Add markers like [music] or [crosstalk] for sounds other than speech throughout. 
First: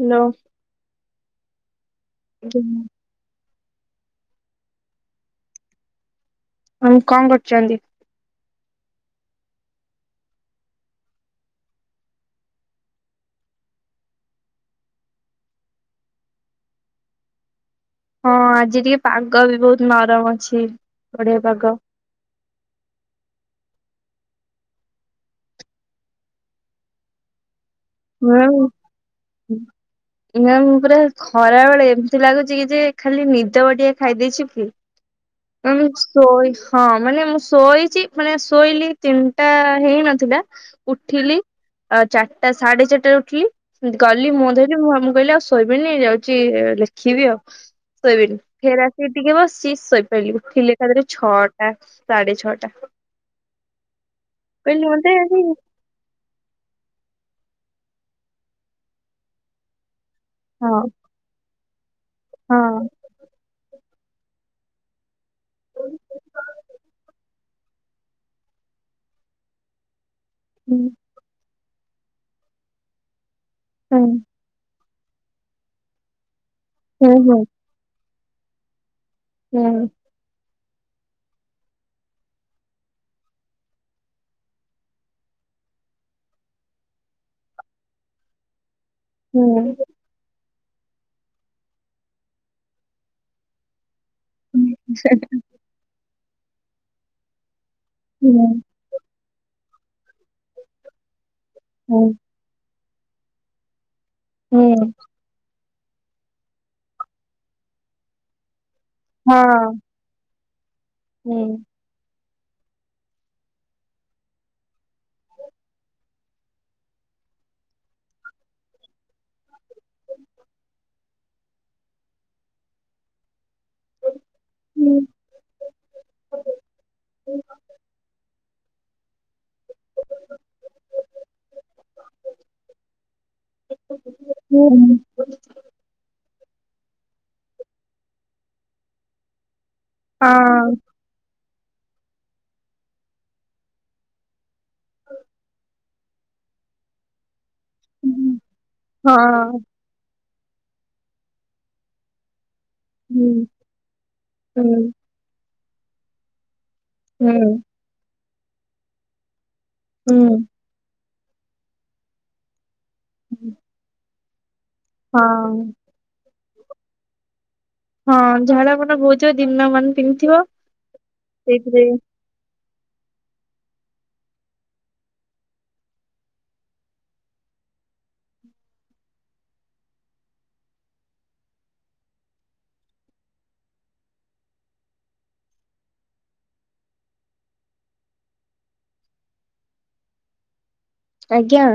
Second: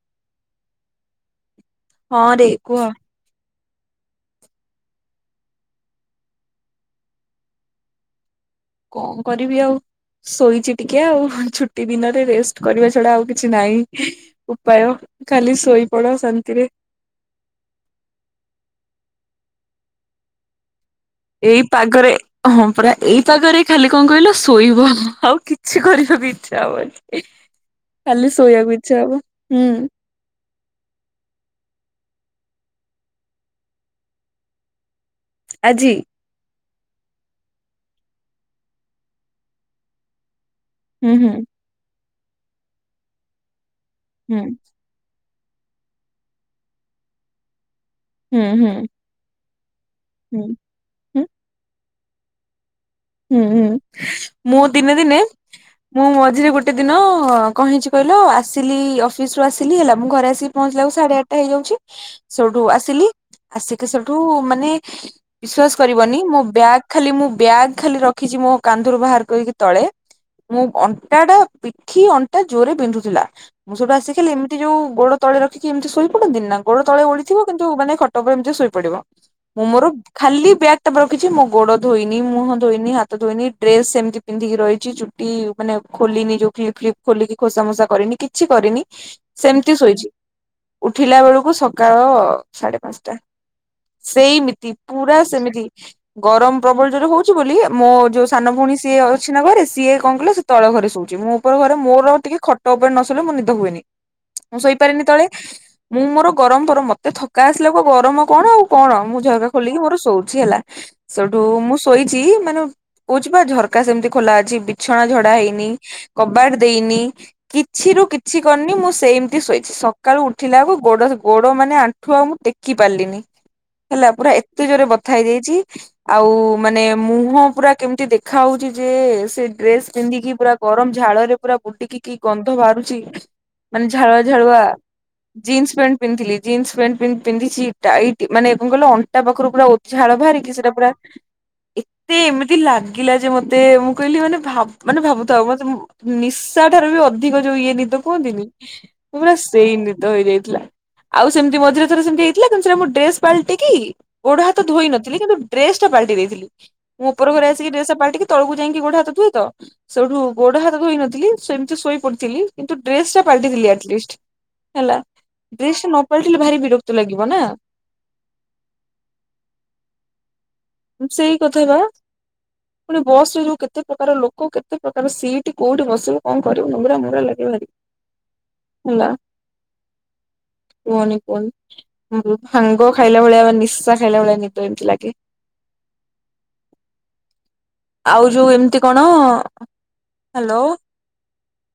Hello. ହଁ ରେ କୁହ। ହୁଁ କଣ କରୁଛନ୍ତି? କଣ କରିବି ଆଉ। ଶୋଇଛି ଟିକେ ଆଉ ଛୁଟି ଦିନରେ ରେଷ୍ଟ କରିବା ଛଡା ଆଉ କିଛି ନାହିଁ। ଉପାୟ ଖାଲି ଶୋଇପଡ ଶାନ୍ତିରେ। ହଁ ଆଜି ଟିକେ ପାଗ ବି ବହୁତ ନରମ ଅଛି। ବଢିଆ ଏଇ ପାଗ। ପାଗରେ। ହଁ ପୁରା ଏଇପାଗରେ ଖାଲି କଣ କହିଲ ଶୋଇବ ଆଉ କିଛି କରିବାକୁ ଇଚ୍ଛା ହବନି। ଖାଲି ଶୋଇବାକୁ ଇଛା ହବ ହୁଁ। ନା ପୁରା ଖରା ବେଳେ ଏମିତି ଲାଗୁଛି କି ଯେ ଖାଲି ନିଦ ବଟିକା ଖାଇଦେଇଛି ହୁଁ ଆଜି ଶୋଇ ହଁ ମାନେ ମୁଁ ଶୋଇଛି ମାନେ ଶୋଇଲି ତିନିଟା ହେଇନଥିଲା ହୁଁ ହୁଁ ଉଠିଲି ଆ ଚାରିଟା ସାଢେ ଚାରିଟା ଉଠିଲି ସେମତି ଗଲି ହୁଁ ମୁଁ ଧୋଇ ମୁଁ ମୁଁ କହିଲି ଆଉ ଶୋଇବିନି ଯାଉଛି ଲେଖିବି ଆଉ ଶୋଇବିନି ହୁଁ ହୁଁ ଫେ ଆ ସେ ଟିକେ ବସିି ଶୋଇପଡ଼ିଲି ହୁଁ ଉଠିଲି ତାପରେ ହୁଁ ଛଅଟା ସାଢେ ଛଅଟା। ହୁଁ ହୁଁ ମୁଁ କହିଲି ଦିନେ ମତେ ଦିନେ ଆଜି ମୁଁ ମଝିରେ ଗୋଟେ ଦିନ କହିଛି କହିଲ ଆସିଲି ଅଫିସ ରୁ ଆସିଲି ହେଲା ମୁଁ ଘରେ ଆସି ହଁ ପହଞ୍ଚିଲାକୁ ସାଢେ ଆଠଟା ହେଇଯାଉଛି ହଁ ସେଠୁ ଆସିଲି ଆସିକି ସେଠୁ ମାନେ ବିଶ୍ଵାସ ହୁଁ କରିବନି ମୋ ବ୍ୟାଗ ଖାଲି ମୁଁ ବ୍ୟାଗ ଖାଲି ରଖିଛି ମୋ କାନ୍ଧରୁ ବାହାର କରିକି ତଳେ ମୁଁ ଅନଟାଟା ପିଠି ଅଣ୍ଟା ଜୋରରେ ବିନ୍ଧୁଥିଲା ମୁଁ ସେଟୁ ହୁଁ ଆସ ଖାଲି ଏମି ଯୋଉ ଗୋଡ ତଳେ ରଖିକି ଏମିତି ଶୋଇ ପଡନ୍ତି ନା ଗୋଡ ତଳେ ହୁଁ ହୁଁ ଓଳିଥିବ କିନ୍ତୁ ମାନେ ଖଟ ଉପରେ ଏମିତି ଶୋଇ ପଡିବ। ମୁଁ ହୁଁ ମୋର ଖାଲି ବ୍ୟାଗ୍ ତାପରେ ରଖିଛି ମୋ ଗୋଡ ଧୋଇନି ମୁହ ଧୋଇନି ହାତ ଧୋଇନି ଡ୍ରେସ ସେମିତି ପିନ୍ଧିକି ରହିଛି ଚୁଟି ମାନେ ଖୋଲିନି ଯୋଉ ଖୋଲିକି ଖୋସାମୋସା କରିନି କିଛି କରିନି ସେମିତି ହୁଁ ଶୋଇଛି। ଉଠିଲା ବେଳକୁ ସକାଳ ସାଢେ ପାଞ୍ଚଟା ହୁଁ ସେଇମିତି ପୁରା ସେମିତି ଗରମ ପ୍ରବଳ ଜୋରେ ହଉଛି ବୋଲି ମୋ ଯୋଉ ହୁଁ ହୁଁ ସାନ ଭଉଣୀ ସିଏ ଅଛି ନା ଘରେ ସିଏ କଣ କହିଲ ସେ ତଳ ଘରେ ଶୋଉଛି ମୁଁ ଉପର ଘରେ ହଁ ମୋର ଟିକେ ଖ ଖଟ ଉପରେ ନସୋଇଲେ ମୁ ନିଦ ହୁଏନି ହୁଁ ମୁଁ ହୁଁ ହୁଁ ଶୋଇପାରେନି ତଳେ ମୁଁ ମୋର ଗରମ ଫରମ ମତେ ଥକା ଆସିଲା କ ଗରମ କଣ ଆଉ କଣ। ମୁଁ ଝରକା ହଁ ଖୋଲିକି ମୋର ଶୋଉଚି ହେଲା ହଁ ସେଠୁ ହୁଁ ମୁଁ ଶୋଇଚି ମାନେ କହୁଛି ବା ଝରକା ସେମିତି ଖୋଲା ଅଛି ବିଛଣା ଝଡା ହେଇନି କବାଟ ଦେଇନି। କିଛି ରୁ କିଛି କରିନି ମୁଁ ସେମିତି ଶୋଇଛି ସକାଳୁ ଉଠିଲା ବକୁ ଗୋଡ ଗୋଡ ମାନେ ଆ ଠୁ ଆଉ ମୁଁ ଟେକି ପାରିଲିନି। ହେଲା ପୁରା ଏତେ ଜୋରେ ହୁଁ ବଥା ହେଇଯାଇଛି ଆଉ ମାନେ ମୁହଁ ପୁରା କେମିତି ଦେଖା ଖା ହଉଚି ଯେ ସେ ଡ୍ରେସ ପିନ୍ଧିକି ପୁରା ଗରମ ଝାଳ ରେ ପୁରା ବୁଡିକି କି ଗନ୍ଧ ବାହାରୁଚି ମାନେ ଝାଳୁଆ ଝାଳୁଆ ହୁଁ ହୁଁ ଜିନ୍ସ ପ୍ୟାଣ୍ଟ ପିନ୍ଧିଥିଲି ଜିନ୍ସ ପେଣ୍ଟ ପି ପିନ୍ଧିଛି ଟାଇଟ୍ ମାନେ କଣ କଇଲ ଅଣ୍ଟା ପାଖରୁ ପୁରା ଓ ଝାଳ ବାହାରିକି ସେଟା ପୁରା ଏତେ ଏମିତି ଲାଗିଲା ଯେ ମତେ ମୁଁ କହିଲି ମାନେ ଭା ମାନେ ଭାବୁଥାଉ ମତେ ନିଶା ଠାରୁ ବି ଅଧିକ ଯୋଉ ଇଏ ନିଦ କୁହନ୍ତିନି ପୂରା ସେଇ ନିଦ ହେଇଯାଇଥିଲା। ଆଉ ସେମିତି ମଝିରେ ଥରେ ସେମିତି ହେଇଥିଲା କିନ୍ତୁ ସେରା ଡ୍ରେସ ପାଲଟି କି ଗୋଡା ହାତ ଧୋଇ ନଥି ଲି କିନ୍ତୁ ଡ୍ରେସ ଟା ପାଲଟି ଦେଇଥିଲି ମୁଁ ଉପର ଘରେ ଆସି ଡ୍ରେସ ଟା ପାଲଟିକି ତଳକୁ ଯାଇକି ଗୋଡ ହାତ ଧୁଏ ତ। ସେଇଠୁ ହଁ ଗୋଡ ହାତ ଧୋଇନଥିଲି ସେମିତି ଶୋଇ ପଡିଥିଲି କିନ୍ତୁ ଡ୍ରେସ ଟା ପାଲ୍ଟିଥିଲି ଅଟଲିଷ୍ଟ୍,। ହେଲା ଡ୍ରେସ ନ ପାଲଟିଲେ ଭାରି ବିରକ୍ତ ଲାଗିବ ନା। ହଁ ଝାଳ ମାନେ ବହୁଥିବ ଦିନ ମାନେ ପିନ୍ଧିଥିବ। ସେଇ କଥା ବା। ସେଇଥିରେ ପୁଣି ବସ୍ ରେ ଯୋଉ କେତେ ପ୍ରକାର ଲୋକ କେତେ ପ୍ରକାର ସିଟ୍ କୋଉଠି ବସିବ କଣ କରିବୁ ମୁନ୍ଦରା ମୁନ୍ଦୁରା ଲାଗିବ ଭାରୀ। ହେଲା କୁହନି କୁହନି। ହୁଁ ଭାଙ୍ଗ ଖାଇଲା ଭଳିଆ ବା ନିଶା ଖାଇଲା ଭଳିଆ ନିଦ ଏମିତି ଲାଗେ। ଆଉ ଯୋଉ ଏମିତି କଣ ହ୍ୟାଲୋ। ଆଜ୍ଞା।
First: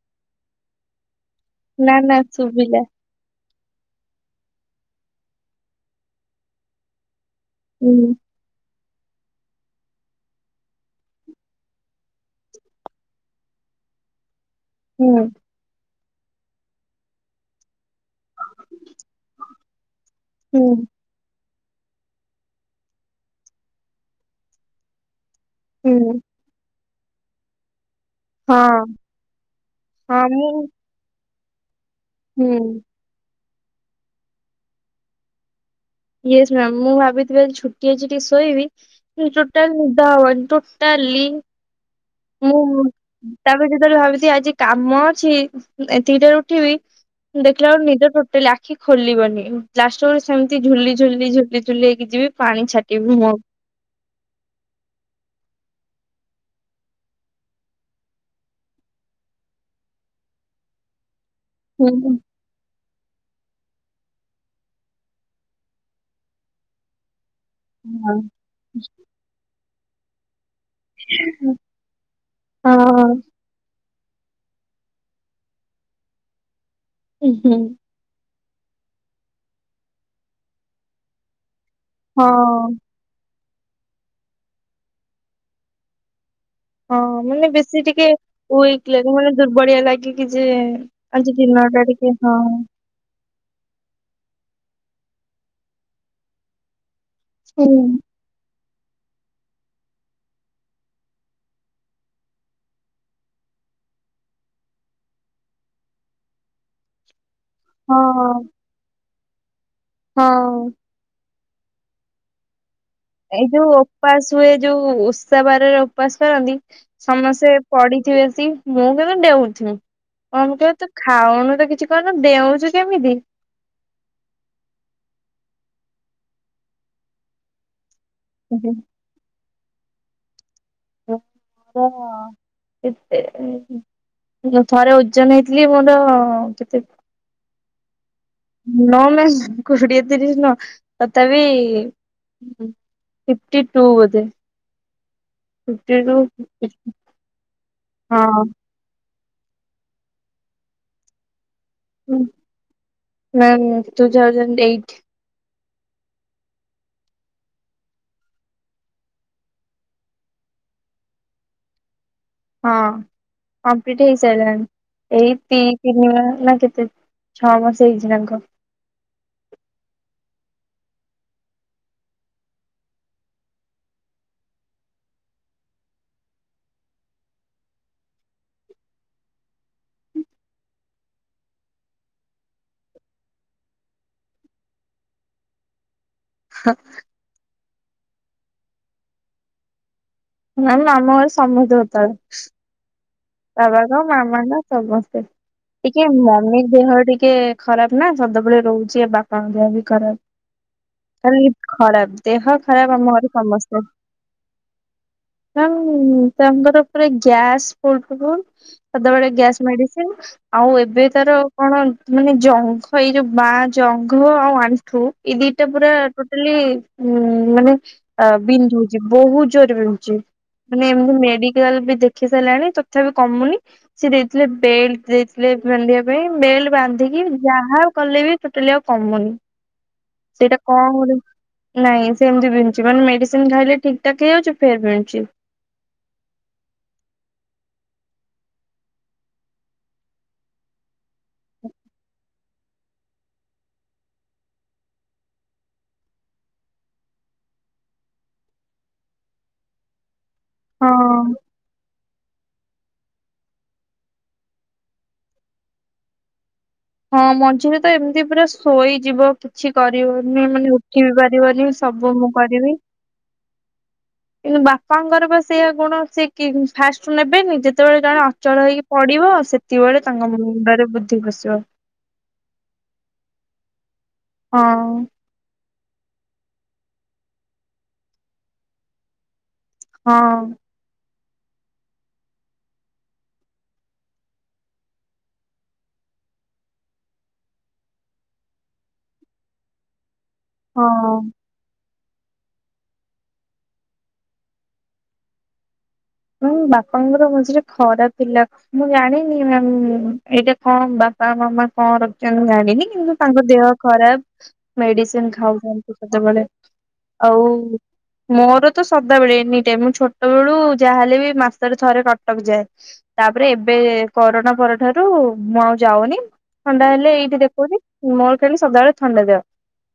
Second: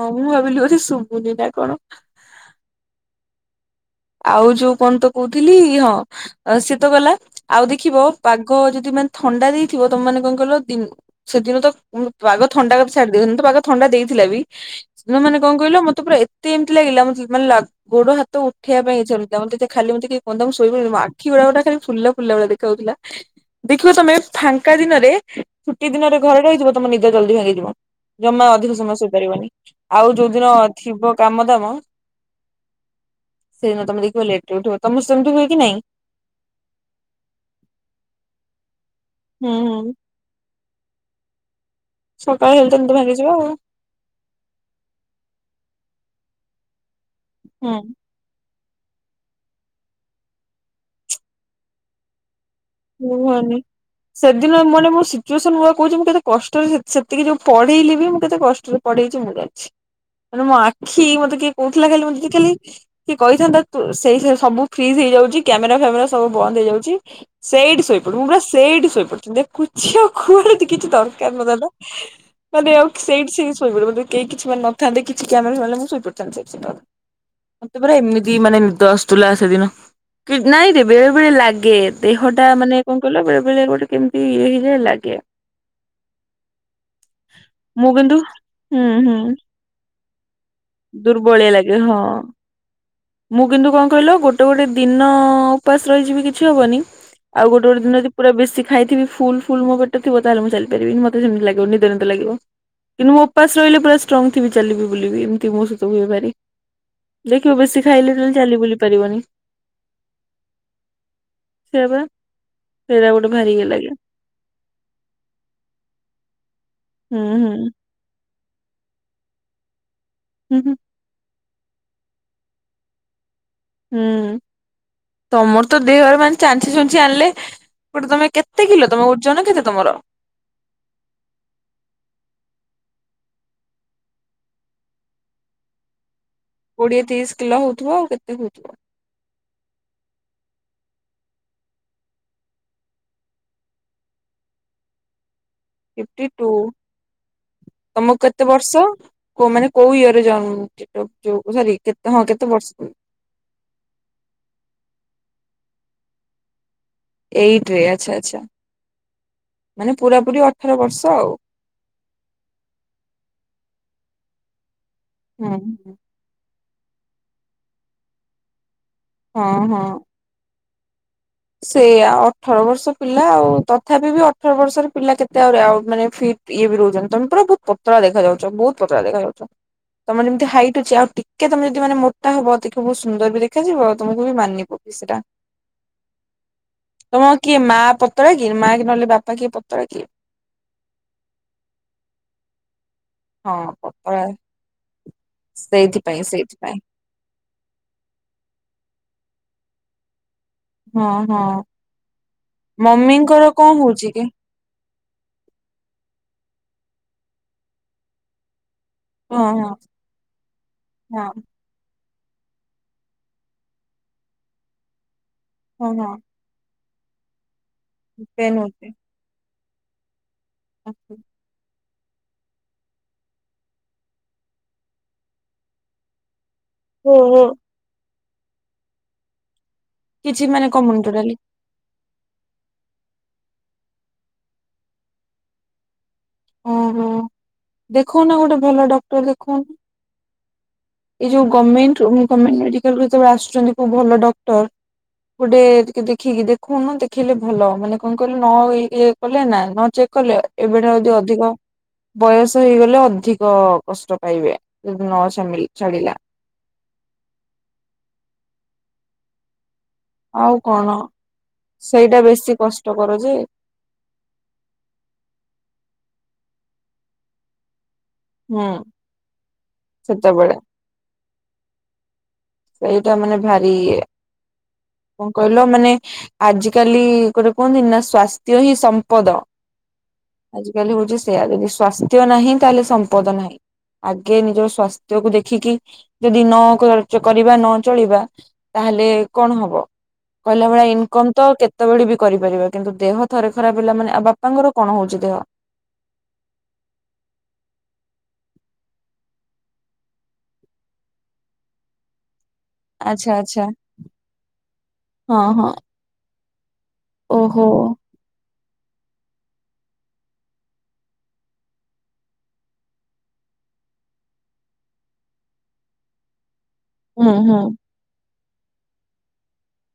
ହଁ ମୁଁ ଭାବିଲି ବୋଧେ ଶୁଭୁନି ନା କ ନା ନା ଚୁବିିଲା। ଆଉ ଯୋଉ କଣ ତ କହୁଥିଲି ହଁ ସେ ତ ଗଲା ଆଉ ହୁଁ ଦେଖିବ ପାଗ ଯଦି ମାନେ ଥଣ୍ଡା ଦେଇଥିବ ତମାନେ କଣ କଇଲ ଦିନ ସେଦିନ ତ ଉ ପାଗ ଥଣ୍ଡା କରି ଛାଡି ଦିଅ ଏମିତି ପାଗ ଥଣ୍ଡା ଦେଇଥିଲା ବି ହୁଁ ମ ମାନେ କଣ କହିଲ ମତେ ପୁରା ଏତେ ଏମିତି ଲାଗିଲା ମୁଁ ଜି ମାନେ ଗୋଡ ହାତ ଉଠେଇବା ପାଇଁ ଇଚା ହୁଁଥିଲା ମତେ ଖାଲି ମତେ କିଏ କୁଅନ୍ତା ମୁଁ ହୁଁ ଶୋଇବି ଆଖି ଗୋଡା ଖାଲି ଫୁଲଲା ଫୁଲଲା ଭଳିଆ ଦେଖାଉଥିଲା ଦେଖିବ ତମେ ଫାଙ୍କା ଦିନରେ ଛୁଟି ଦିନରେ ହୁଁ ଘରେ ରହିଥିବ ତମ ନିଦ ଜଲଦି ଭାଙ୍ଗିଯିବ। ଜମା ଅଧିକ ସମୟ ହଁ ଶୋଇପାରିବନି ଆଉ ହଁ ଯୋଉଦିନ ଥିବ କାମ ଦାମ ହୁଁ। ସେଦିନ ତମେ ଦେଖିବ ଲେଟ୍ ରେ ଉଠିବ ତମର ସେମତି ହୁଏ କି ନାଇଁ। ୟେସ୍ ମ୍ୟାାମ ମୁଁ ଭାବିଥିବି ଆଜି ଛୁଟି ଅଛି ଟିକେ ଶୋଇବି ହୁଁ ଟୋଟାଲ ହୁଁ ନିଦ ହବନି ଟୋଟାଲି ସକାଳ ହେଲେ ତ ମୁଁ ନିଦ ଭାଙ୍ଗିଯିବ ଆଉ ତାପରେ ଯେତବେଳେ ଭାବିଥିବି ଆଜି କାମ ଅଛି ଏତିକିଟାରେ ଉଠିବି ଦେଖିଲା ହୁଁ ବେଳକୁ ନିଦ ଟୋଟାଲି ଆକ୍ ଖି ଖୋଲିବନି ଲାଷ୍ଟରେ ବେଳକୁ ସେମିତି ଝୁଲି ଝୁଲି ଝୁଲିଝୁଲି ହେଇକି ଯିବି ପାଣି ଛା କୁହନି। ସେଦିନ ମାନେ ମୋ ସିଚୁଏସନ ମୁଁ ବା କହୁଛି ମୁଁ କେତେ କଷ୍ଟରେ ସେତିକି ଯୋଉ ପଢେଇଲି ବି ମୁଁ କେତେ କଷ୍ଟରେ ପଢେଇଚି ମୁଁ ଯାଣିଚି ମାନେ ମୋ ଆଖି ମତେ କିଏ କହୁଥିଲା ହୁଁ ଖାଲି ମତେ ଟିକେ ଖାଲି କି କହିଥାନ୍ତା ସେଇ ସବୁ ଫ୍ରିଜ୍ ହେଇଯାଉଛି କ୍ୟାମେରା ଫ୍ୟାମେରା ସବୁ ବନ୍ଦ ହେଇଯାଉଚି ସେଇଠି ହଁ। ଶୋଇପଡୁ ମୁଁ ପୁରା ସେଇଠି ଶୋଇପଡିଥାନ୍ତି କୁ କିଛି ବି ଆଉ କୁଆଡ଼େ କିଛି ଦରକାର ନଥାନ୍ତା। ମାନେ ଆ ହଁ ସେଇଠି ସେମତି ଶୋଇ ପଡିଥାନ୍ତି କେହି କିଛି ମାନେ ନଥାନ୍ତେ କିଛି କ୍ୟାମେରା ଫ୍ୟାମେରା ଶୋଇ ପଡିଥାନ୍ତି ସେଇଠି ସେମିତି ହୁଁ ଆଉ। ମତେ ପୁରା ଏମିତି ତୀ ମାନେ ନିଦ ଆସୁଥିଲା ସେଦିନ ନାଇଁରେ ବେଳେ ବେଳେ ଲାଗେ ଦେହଟା ହଁ ମାନେ କଣ କହିଲ ବେଳେ ବେଳେ ଗୋଟେ କେମିତି ଇଏ ହେଇଯାଏ ଲାଗେ ହଁ ମାନେ ବେଶୀ ମୁଁ ଟିକେ କିନ୍ତୁ ହୁଁ ଉଇକ୍ ହୁଁ ଲାଗେ ମାନେ ଦୁର୍ବଳିଆ ଲାଗେ କିି ଯେ ଆଜି ଦୁର୍ବଳିଆ ଲାଗେ ଦିନଟା ଟିକେ ହଁ ମୁଁ କିନ୍ତୁ କଣ କହିଲ ଗୋଟେ ଗୋଟେ ଦିନ ଉପାସ ରହିଯିବି କିଛି ହବନି ଆଉ ଗୋଟେ ହୁଁ ଗୋଟେ ଦିନ ଯଦି ପୁରା ବେସି ଖାଇଥିବି ଫୁଲ୍ ଫୁଲ୍ ମୋ ପେଟ ଥିବ ତାହେଲେ ମୁଁ ଚାଲି ପାରିବିନି ମତେ ସେମିତି ଲାଗିବ ନିଦ ନିଦ ଲାଗିବ। କିନ୍ତୁ ମୁଁ ଉପାସ ରହିଲେ ପୁରା ଷ୍ଟ୍ରଙ୍ଗ ଥିବି ଚାଲିବି ବୁଲିବି ଏମିତି ମୋ ସହିତ ହୁଏ ଭାରୀ ଦେଖିବ ବେଶୀ ହଁ ଖାଇଲେ ତାଲେ ଚାଲି ବୁଲି ପାରିବନି। ହଁ। ସେୟା ପା। ସେଇଟା ଗୋଟେ ଏଇ ଭାରି ଇଏ ଯୋଉ ଲାଗେ ଉପାସ ହୁଏ ଯୋଉ ଓଷା ବାରରେ ଉପବାସ କରନ୍ତି ହୁଁ ସମସ୍ତେ ହୁଁ ପଡିଥିବେ ତି ମୁଁ କିନ୍ତୁ ଡେଉଁଥିବି ମମି ହୁଁ କହୁଥିବ ହୁଁ କି ତୁ ଖାଉନୁ ତ କିଛି କରୁନୁ ଡେଉଁଛୁ କେମିତି? ହୁଁ ତମର ତ ଦେହରେ ମାନେ ଚାଞ୍ଛି ଛୁଞ୍ଚି ଆଣିଲେ ଗୋଟେ ତମେ କେତେ ମୋର କିଲୋ ତମ ଓଜନ କେତେ ତମର? ହଁ ମୋର ଏତେ ଥରେ ଓଜନ ହେଇଥିଲି ମୋର କେ କୋଡିଏ ତିରିଶ କିଲୋ ହଉଥିବ ଆଉ କେତେ ହଉଥିବ? ନୋ ମିସ କୋଡିଏ ତିରିଶ ନୁହଁ ତଥାପି ଫିପ୍ଟିଟୁ ବୋଧେ। ଫିପ୍ଟି ଟୁ ତମକୁ ହଁ। କେତେ ବର୍ଷ? କୋଉ ମାନେ କୋଉ ଇଅରେ ଜନ୍ମ କେତେ କୋଉ ସରି ହଁ କେତେ ବର୍ଷ? ନା ମ୍ୟାମ୍ ଟୁ ଥାଉଜଣ୍ଡ ଏଇଟ୍। ଏଇଟରେ ଆଚ୍ଛା ଆଚ୍ଛା ମାନେ ପୁରା ପୁରୀ ଅଠର ବର୍ଷ ଆଉ ହଁ କମ୍ପ୍ଲିଟ ହେଇସାରିଲାଣି ଏଇ ହୁଁ ହୁଁ। ତିନି ନା ମାସ କେତେ? ଛଅ ମାସ ହେଇଛିନା କଣ? ହଁ ହଁ। ସେୟା ଅଠର ବର୍ଷ ପିଲା ଆଉ, ତଥାପି ବି ଅଠର ବର୍ଷର ପିଲା କେତେ ଆଉ ମାନେ ଫିଟ ଇଏ ବି ରହୁଛନ୍ତି ତମେ ପୁରା ବହୁତ ପତଳା ଦେଖାଯାଉଛ ବହୁତ ପତଳା ଦେଖାଯାଉଛ। ତମର ଯେମିତି ହାଇଟ ଅଛି ଆଉ ଟିକେ ତମ ଯଦି ମାନେ ମୋଟା ହବ ଟିକେ ବହୁତ ସୁନ୍ଦର ବି ଦେଖାଯିବ ତମକୁ ବି ମାନିବ। ସେଇଟା। ହଁ। ତମ କିଏ ମା ପତଳା କି ମା କି ନହେଲେ ବାପା କିଏ ପତଳା କି? ମ୍ୟାମ ଆମ ଘରେ ସମସ୍ତେ ପତଳା। ହଁ ବାବା କଣ ପତଳା ମାମା କଣ ସମସ୍ତେ ଟିକେ ସେଇଥିପାଇଁ ମମି ସେଇଥିପାଇଁ ଦେହ ଟିକେ ଖରାପ ନା ସଦାବଳେ ରହୁଛି ଏ ବାପଙ୍କ ଦେହ ବି ଖରାପ। ହଁ ଖାଲି ହଁ। ଖରାପ ଦେହ ଖରାପ ଆମ ଘର ମମିଙ୍କର କଣ ସମସ୍ତଙ୍କ ହଉଛି କି? ତାଙ୍କ ତାଙ୍କର ପୁରା ଗ୍ୟାସ୍ [inaudible] ସଦାବେଳେ ହଁ ଗ୍ୟାସ୍ ହଁ ମେଡିସିନ, ଆଉ ଏବେ ହଁ ତାର କଣ ମାନେ ଜଙ୍ଘ ଏଇ ଯୋଉ ବାଆଁ ଜଙ୍ଘ ଆଉ ଆଣ୍ଠୁ ଏଇ ଦିଟା ପୁରା ହଁ ହଁ ହେଲେ ମାନେ ପେନ୍ ହଉଛି। ବିନ୍ଧୁଛି, ବହୁତ ଜୋରେ ବିନ୍ଧୁଛି। ମାନେ ଏମିତି ମେଡିକାଲ ବି ଦେଖେଇ ସାରିଲାଣି ତ ତଥାପି କମୁନି ସେ ଦେଇଥିଲେ ବେଲଟ ଦେଇଥିଲେ ବାନ୍ଧିବା ପାଇଁ ବେଲ ଓ ବାନ୍ଧିକି ହୋ ଯାହା କଲେ ବି ଟୋଟାଲି ଆଉ କମୁନି କିଛି ସେଇଟା ମାନେ କଣ କମୁନି ହଉନି ଟୋଟାଲି ନାଇଁ ସେମିତି ବିନ୍ଧୁଛି। ମାନେ ମେଡିସିନ ଖାଇଲେ ଠିକ ଠାକ ହେଇଯାଉଛି ଫେର୍ ବିନ୍ଧୁଛି। ଓହୋ ଦେଖୁଉନା ଗୋଟେ ଭଲ ଡକ୍ଟର ଦେଖଉନ? ଏଇ ଯୋଉ ଗମେଣ୍ଟରୁ ଗମେଣ୍ଟ ମେଡିକାଲରୁ ଯେତେବେଳେ ଆସୁଛନ୍ତି କୋଉ ଭଲ ଡକ୍ଟର ଗୋଟେ ଦେଖିକି ଦେଖଉନ ଦେଖେଇଲେ ଭଲ ମାନେ କଣ କହିଲେ ନ ଇଏ କଲେ ନ ଚେକ୍ କଲେ ଏବେଠାରୁ ଯଦି ହଁ। ଅଧିକ ବୟସ ହେଇଗଲେ ଅଧିକ କଷ୍ଟ ପାଇବେ ଯଦି ନ ଜମି ଛାଡିଲା। ହଁ ମଝିରେ ତ ଏମିତି ପୁରା ଶୋଇଯିବ କିଛି କରିହେଉନି ଆଉ ମାନେ କଣ ଉଠି ବିି ପାରିବନି ସବୁ ସେଇଟା ମୁଁ ବେଶୀ କରିବି। କଷ୍ଟକର ଯେ କିନ୍ତ ବାପାଙ୍କର ବା ସେଇୟା ଗୁଣ ସେ କି ଫାଷ୍ଟ ରୁ ନେବେନି ଯେତେବେଳେ ଜଣେ ହୁଁ ଅଚଳ ହେଇକି ପଡିବ ସେତିକି ବେଳେ ତାଙ୍କ ସେତେବେଳେ ମୁଣ୍ଡରେ ବୁଦ୍ଧି ପସିବ। ଏଇଟା ମାନେ ଭାରି ଇଏ। ହଁ। କଣ କହିଲ ମାନେ ଆଜି କାଲି ଗୋଟେ କୁହନ୍ତି ନା ସ୍ଵାସ୍ଥ୍ୟ ହିଁ ସମ୍ପଦ। ହଁ। ଆଜିିକାଲି ହଉଚି ସେୟା ଯଦି ସ୍ଵାସ୍ଥ୍ୟ ନାହିଁ ତାହେଲେ ସମ୍ପଦ ନାହିଁ। ଆଗେ ନିଜ ସ୍ଵାସ୍ଥ୍ୟ କୁ ଦେଖିକି ଯଦି ନ କର ଚ କରିବା ନ ଚଳିବା ତାହେଲେ କଣ ହବ କହିଲା ଭଳିଆ ହଁ ଇନକମ ତ କେତେ କେତବେଳେ ବି କରିପାରିବା କିନ୍ତୁ ଦେହ ଥରେ ଖରାପ ହେଲା ମାନେ ଆଉ ବାପାଙ୍କର କଣ ହଉଚି ଦେହ? ଉଁ ବାପାଙ୍କର ମଝିରେ ଖରାପ ଥିଲା। ମୁଁ ଜାଣିନି ମ୍ୟାମ ଏଇଟା କଣ ବାପା ମାମା କଣ ରଖିଚନ୍ତି ମୁଁ ଜାଣିନି। କିନ୍ତୁ ଆଚ୍ଛା ତାଙ୍କ ଆଚ୍ଛା ଦେହ ଖରାପ ମେଡିସିନ ହଁ ହଁ ଖାଉଚନ୍ତି କେତେବେଳେ। ଆଉ ଓହୋ ମୋର ତ ସଦାବେଳେ ଏନିଟାଇ ମୁଁ ଛୋଟ ବେଳୁ ଯାହାହେଲେ ବି ମାସ ରେ ଥରେ କଟକ ଯାଏ। ତାପରେ ଏବେ କରୋନା ପରଠାରୁ ମୁଁ ଆଉ ଯାଉନି ଥଣ୍ଡା ହେଲେ ହୁଁ ଏଇଠି ହୁଁ ଦେଖଉଚି। ମୋର ଖାଲି ସଦାବେଳେ ଥଣ୍ଡା ଦେହ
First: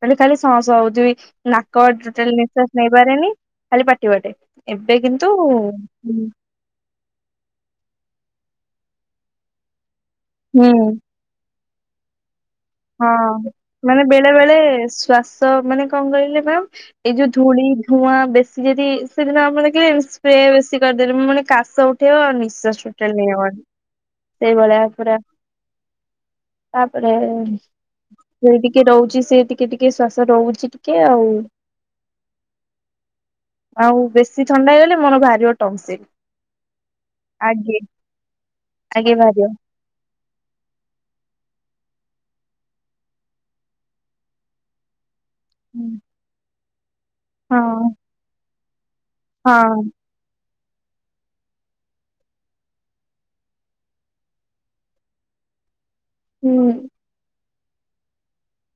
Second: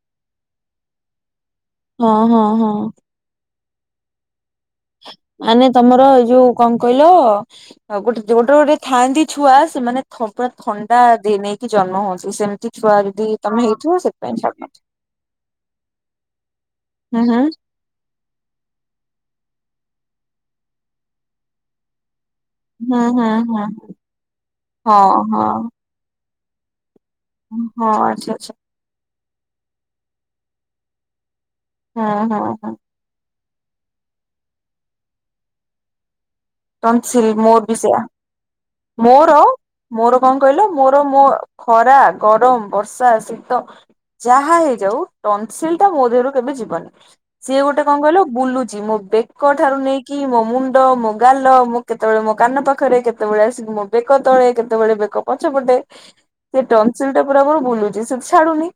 ଖାଲି ଖାଲି ସଅଁ ସଅଁ ହଉଥିବି ନାକ କର ହଁ ଟୋଟାଲ ହଁ ନିଶ୍ୱାସ ହଁ ନେଇପାରେନି ଖାଲି ପାଟି ବାଟେ ଏବେ କିନ୍ତୁ ମାନେ ତମର ଏଇ ହୁଁ ଯୋଉ କଣ କହିଲ ଗୋଟେ ଗୋଟେ ଗୋଟେ ଥାଆନ୍ତି ଛୁଆ ସେମାନେ ଥ ପୁରା ହଁ। ଥଣ୍ଡା ଦେଇ ନେଇକି ଜନ୍ମ ହୁଉନ୍ତି ସେମିତି ଛୁଆ ହଁ ଯଦି ତମେ ହେଇଥିବ ମାନେ ବେଳେ ସେଥିପାଇଁ ବେଳେ ଛାଡୁନ ଶ୍ଵାସ ମାନେ କଣ କହିଲେ ମ୍ୟାମ୍ ଏଇ ହୁଁ ଯୋଉ ହୁଁ ଧୂଳି ଧୂଆଁ ବେଶ ଯଦି ସେଦିନ ଆମ ଦେଖିଲେ ସ୍ପ୍ରେ ବେଶୀ କରିଦେଲେ ମୁଁ ମାନେ କାଶ ଉଠେଇବ ନି ଶ୍ୱାସ ହୁଁ ଟୋଟାଲ ହୁଁ ନେଇହବନି ହୁଁ ସେଇଭଳିଆ ହଁ ପୁରା ହଁ ତାପରେ ହଁ ଆଛା ସେ ଆଛା। ଟିକେ ରହୁଚି ସେ ଟିକେ ଟିକେ ଶ୍ୱାସ ରହୁଚି ଟିକେ ଆଉ। ହଁ ହଁ ହଁ। ଆଉ ବେଶୀ ଥଣ୍ଡା ହେଇଗଲେ ମୋର ବାହାରିବ ଟନସିଲ। ତନସିଲ ମୋର ବି ଆଗେ ସେୟା ଆଗେ ମୋର ବାହାରିବ ମୋର କଣ କହିଲ ମୋର ମୋ ଖରା ଗରମ ବର୍ଷା ଶୀତ ଯାହା ହେଇଯାଉ ଟନସିଲ ଟା ମୋ ଦେହରୁ କେବେ ଯିବନି ସିଏ ଗୋଟେ ହଁ କଣ କହିଲ ବୁଲୁଛି ମୋ ବେକ ଠାରୁ ହଁ ନେଇକି କି ମୋ ମୁଣ୍ଡ ମୋ ଗାଲ ମୁଁ କେତେବେଳେ ମୋ କାନ ପାଖରେ କେତେବେଳେ ଆସିକି ମୋ ବେକ ତଳେ କେତେବେଳେ ବେକ ପଛ ପଟେ ସେ ହୁଁ ଟନସିଲ ଟା ପୁରା ମୋର ବୁଲୁଚି ସେ ଛାଡୁନି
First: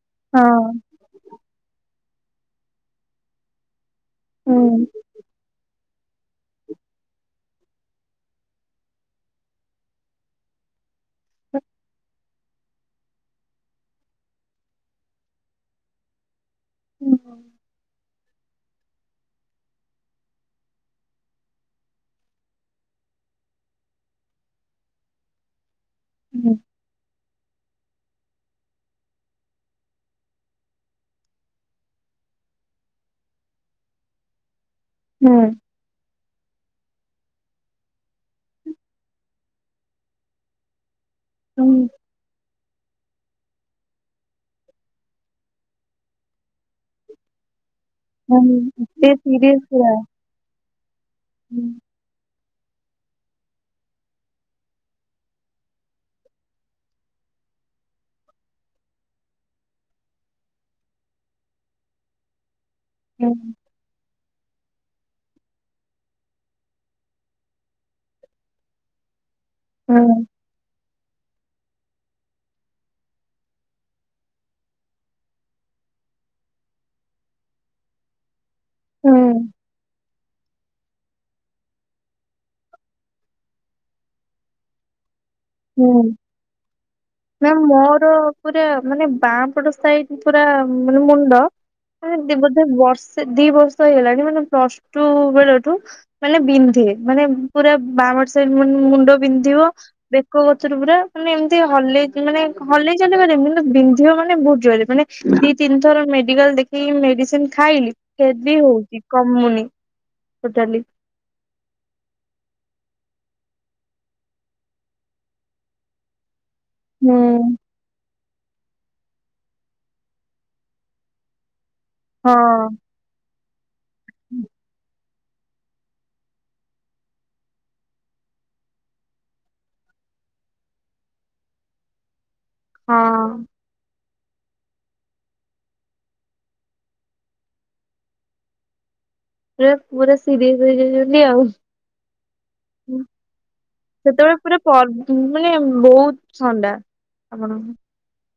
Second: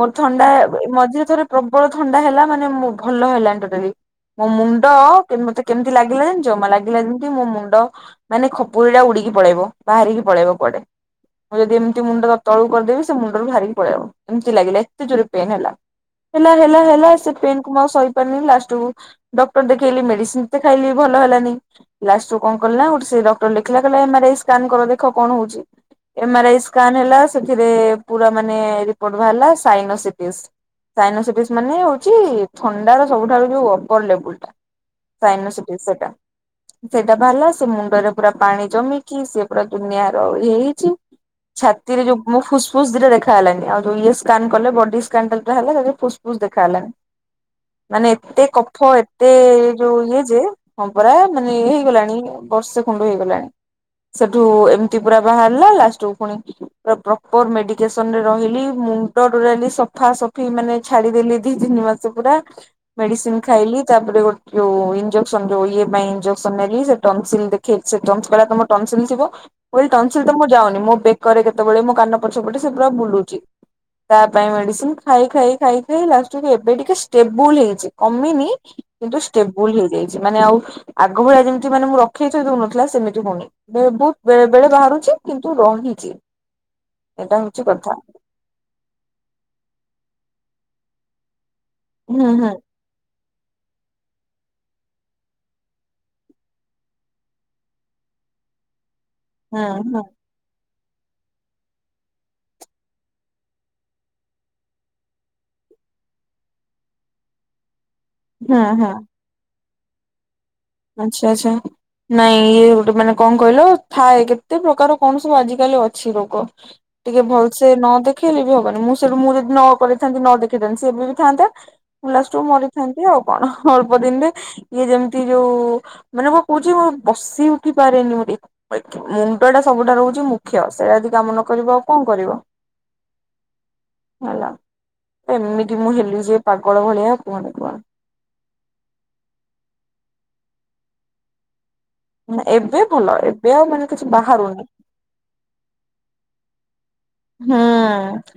ମୋର ଥଣ୍ଡା ହଁ ମଝିରେ ଥରେ ପ୍ରବଳ ଥଣ୍ଡା ହେଲା ମାନେ ମୋ ଭଲ ହେଲାନି ଟୋଟାଲି ବ ମୋ ହୁଁ। ମୁଣ୍ଡ କେମ ମତେ କେମିତି ଲାଗିଲା ଜାଣିଚ ଜମା ଲାଗି ଲା ଯେମିତି ମୋ ମୁଣ୍ଡ ମାନେ ଖପୁରୀ ଟା ଉଡିକି ପଳେଇବ ବାହାରିକି ପଳେଇବ କୁଆଡେ। ମୁଁ ଯଦି ଏମିତି ମୁଣ୍ଡ ତ ତଳକୁ କରିଦେବି ସେ ମୁଣ୍ଡରୁ ବାରିକି ପଳେଇବ ଏମତି ଲାଗିଲା ଏତେ ଜୋରେ ପେନ୍ ହେଲା। ହେଲା ହେଲା ହେଲା ହୁଁ ସେ ପେନ୍ କୁ ମୁଁ ଆଉ ସହି ଲାଷ୍ଟ କୁ ଡକ୍ଟର ଦେଖେଇଲି ମେଡିସିନ ଯେତେ ଖାଇଲି ଭଲ ହେଲାନି। ଲାଷ୍ଟୁ କଣ କଲି ନା ଗୋଟେ ସେ ଡକ୍ଟର ଲେଖିଲା କହିଲା ଏମ୍ ରାଇ ସ୍କାନ କର ଦେଖ କଣ ହଉଛି। ଏମ ଆର ହୁଁ ଆଇ ସ୍କାନ ହେଲା ସେଥିରେ ପୁରା ମାନେ ରିପୋଟ ବାହାରିଲା ସାଇନୋ ସିଟିସ। ସାଇନୋସିଟିସ୍ ମାନେ ହଉଚି ଥଣ୍ଡା ର ସବୁଠାରୁ ଯୋଉ ଅପର ଲେବୁଲ ଟା ସାଇନସିଟିସ୍ ସେଇଟା। ସେଇଟା ବାଲା ସେ ମୁଣ୍ଡରେ ପୁରା ପାଣି ଜମିକି ସେ ପୁରା ଦୁନିଆ ର ଇଏ ହେଇକି ହୁଁ ଛାତିରେ ଯୋଉ ମୋ ଫୁସ୍ ଫୁସ ଦିଟା ଦେଖା ଗଲାଣି ଆଉ ଇଏ ସ୍କାନ କଲେ ବଡି ସ୍କାନ ହେଲେ ଫୁସ୍ ଫୁସ୍ ଦେଖା ଗଲାନି। ମାନେ ଏତେ ହୁଁ କଫ ଏତେ ସିରିଏସ ପୁରା। ଯୋଉ ଇଏ ଯେ ହ ପରା ମାନେ ହୁଁ ହେଲାଣି ବର୍ଷେ ଖୁଣ୍ଡ ହେଇଗଲାଣି ସେଠୁ ଏମିତି ପୁରା ବାହାରିଲା ଲାଷ୍ଟକୁ ପୁଣି ପ୍ରପର ମେଡିକେସନରେ ରହିଲି ମୁଣ୍ଡ ତୋଟାଲି ସଫାସଫି ମାନେ ଛାଡିଦଲି ଦି ତିନି ମାସ। ପୁରା ମେଡିସିନ ଖାଇଲି ତାପରେ ଗୋଟେ ଯୋଉ ଇଞଜେକ୍ସନ ଯୋଉ ଇଏ ପାଇଁ ଏଞ୍ଜେସନ ନେଲି ସେ ଟନସିଲ୍ ଦେଖେଇ ସେ ତମ ଟନସିଲ ଥିବ ଟନସିଲ୍ କେବେ ମୁଁକହିଲେ ସେ ହୁଁ ଟନସିଲ ଯାଉନି ମୋ ବେକରେ କେତେବେଳେ ମୋ କାନ ପଛପଟେ ସେ ପୁରା ବୁଲୁଛି। ତା ପାଇଁ ମେଡିସିନ ଖାଇ ଖାଇ ଖାଇ ଖାଇ ଲାଷ୍ଟକୁ ଏବେ ଟିକେ ଷ୍ଟେବୁଲ ହେଇଛି କମିନି। କିନ୍ତୁ ହୁଁ ଷ୍ଟେବୁଲ ହେଇଯାଇଛି ମାନେ ଆଉ ଆଗ ଭଳିଆ ଯେମିତି ମାନେ ମୁଁ ରଖି ଥୋଇ ଦଉନଥିଲା ସେମିତି ହଉନି ବହୁତ ବଳେ ବାହାରୁଛି। କିନ୍ତୁ ହୁଁ। ରହିଛି ଏଇଟା ନା ହଉଛି କଥା। ମୋର ପୁରା ମାନେ ବାଁପଟ ସାଇଡ ପୁରା ମାନେ ମୁଣ୍ଡ ହୁଁ ହୁଁ ହୁଁ ବଧେ ବର୍ଷେ ଦି ବର୍ଷ ହେଇଗଲାଣି ମାନେ ପ୍ଲସ ଟୁ ବେଳଠୁ ମାନେ ବିନ୍ଧେ। ମାନେ ପୁରା ବାଆଁ ପଟ ସାଇଟ୍ ମୁଣ୍ଡ ହୁଁ ବିନ୍ଧିବ। କୋଉ [unintelligible] ପୁରା ମାନେ ଏମିତି ହଲେଇ ମାନେ ହଲେଇ ଚାଲି ପାରିବି କିନ୍ତୁ ବିନ୍ଧିବ ମାନେ ବହୁତ୍ ଜୋରେ। ମାନେ ଦି ତିନିଥର ମେଡିକାଲ ଦେଖିକି ମେଡିସିନ୍ ଖାଇଲି। ହୁଁ [unintelligible] ହୁଁ ହଉଚି କମୁନି ଟୋଟାଲି। ଆଚ୍ଛା ଆଚ୍ଛା। ନାଇଁ ଇଏ ଗୋଟେ ମାନେ କଣ କହିଲ ଥାଏ କେତେ ପ୍ରକାର କଣ ସବୁ ଆଜି କାଲି ଅଛି ରୋଗ। ଟିକେ ହୁଁ। ଭଲସେ ନ ଦେ ଖେଳି ବି ହବନି। ମୁଁ ସେଠୁ ମୁଁ ଯଦି ନ କରିଥାନ୍ତି ନ ଦେଖେଇଥାନ୍ତି ସେ ଏବେ ବି ଥାନ୍ତା। ମୁଁ ଲାଷ୍ଟରୁ ହଁ ମରିଥାନ୍ତି। ଆଉ କଣ। ଅଳ୍ପ ଦିନିରେ ଇଏ ଯେମିତି ଯୋଉ ମାନେ ମୁଁ କହୁଚି ମୁଁ ବସି ଉଠି ପାରେନି। [unintelligible] ମୁଣ୍ଡ ଟା ସବୁଠାରୁ ହଉଚି ମୁଖ୍ୟ। ସେଇଟା ଯଦି କାମ ନ କରିବ ଆଉ କଣ କରିବ। ହଁ। ହେଲା, ଏମିତି ମୁଁ ହେଲି ଯେ ପାଗଳ ଭଳିଆ କୁହନି କୁହନି। ସେ ପୁରା ସିରିୟସ୍ ହେଇଯାଇଛନ୍ତି ଆଉ। ଏବେ ଭଲ ଏବେ ଆଉ ମାନେ କିଛି ସେତେବେଳେ ପୁରା ବାହାରୁନି ପର୍ ମାନେ ବହୁତ୍ ଥଣ୍ଡା। ଆପଣଙ୍କୁ। ହୁଁ।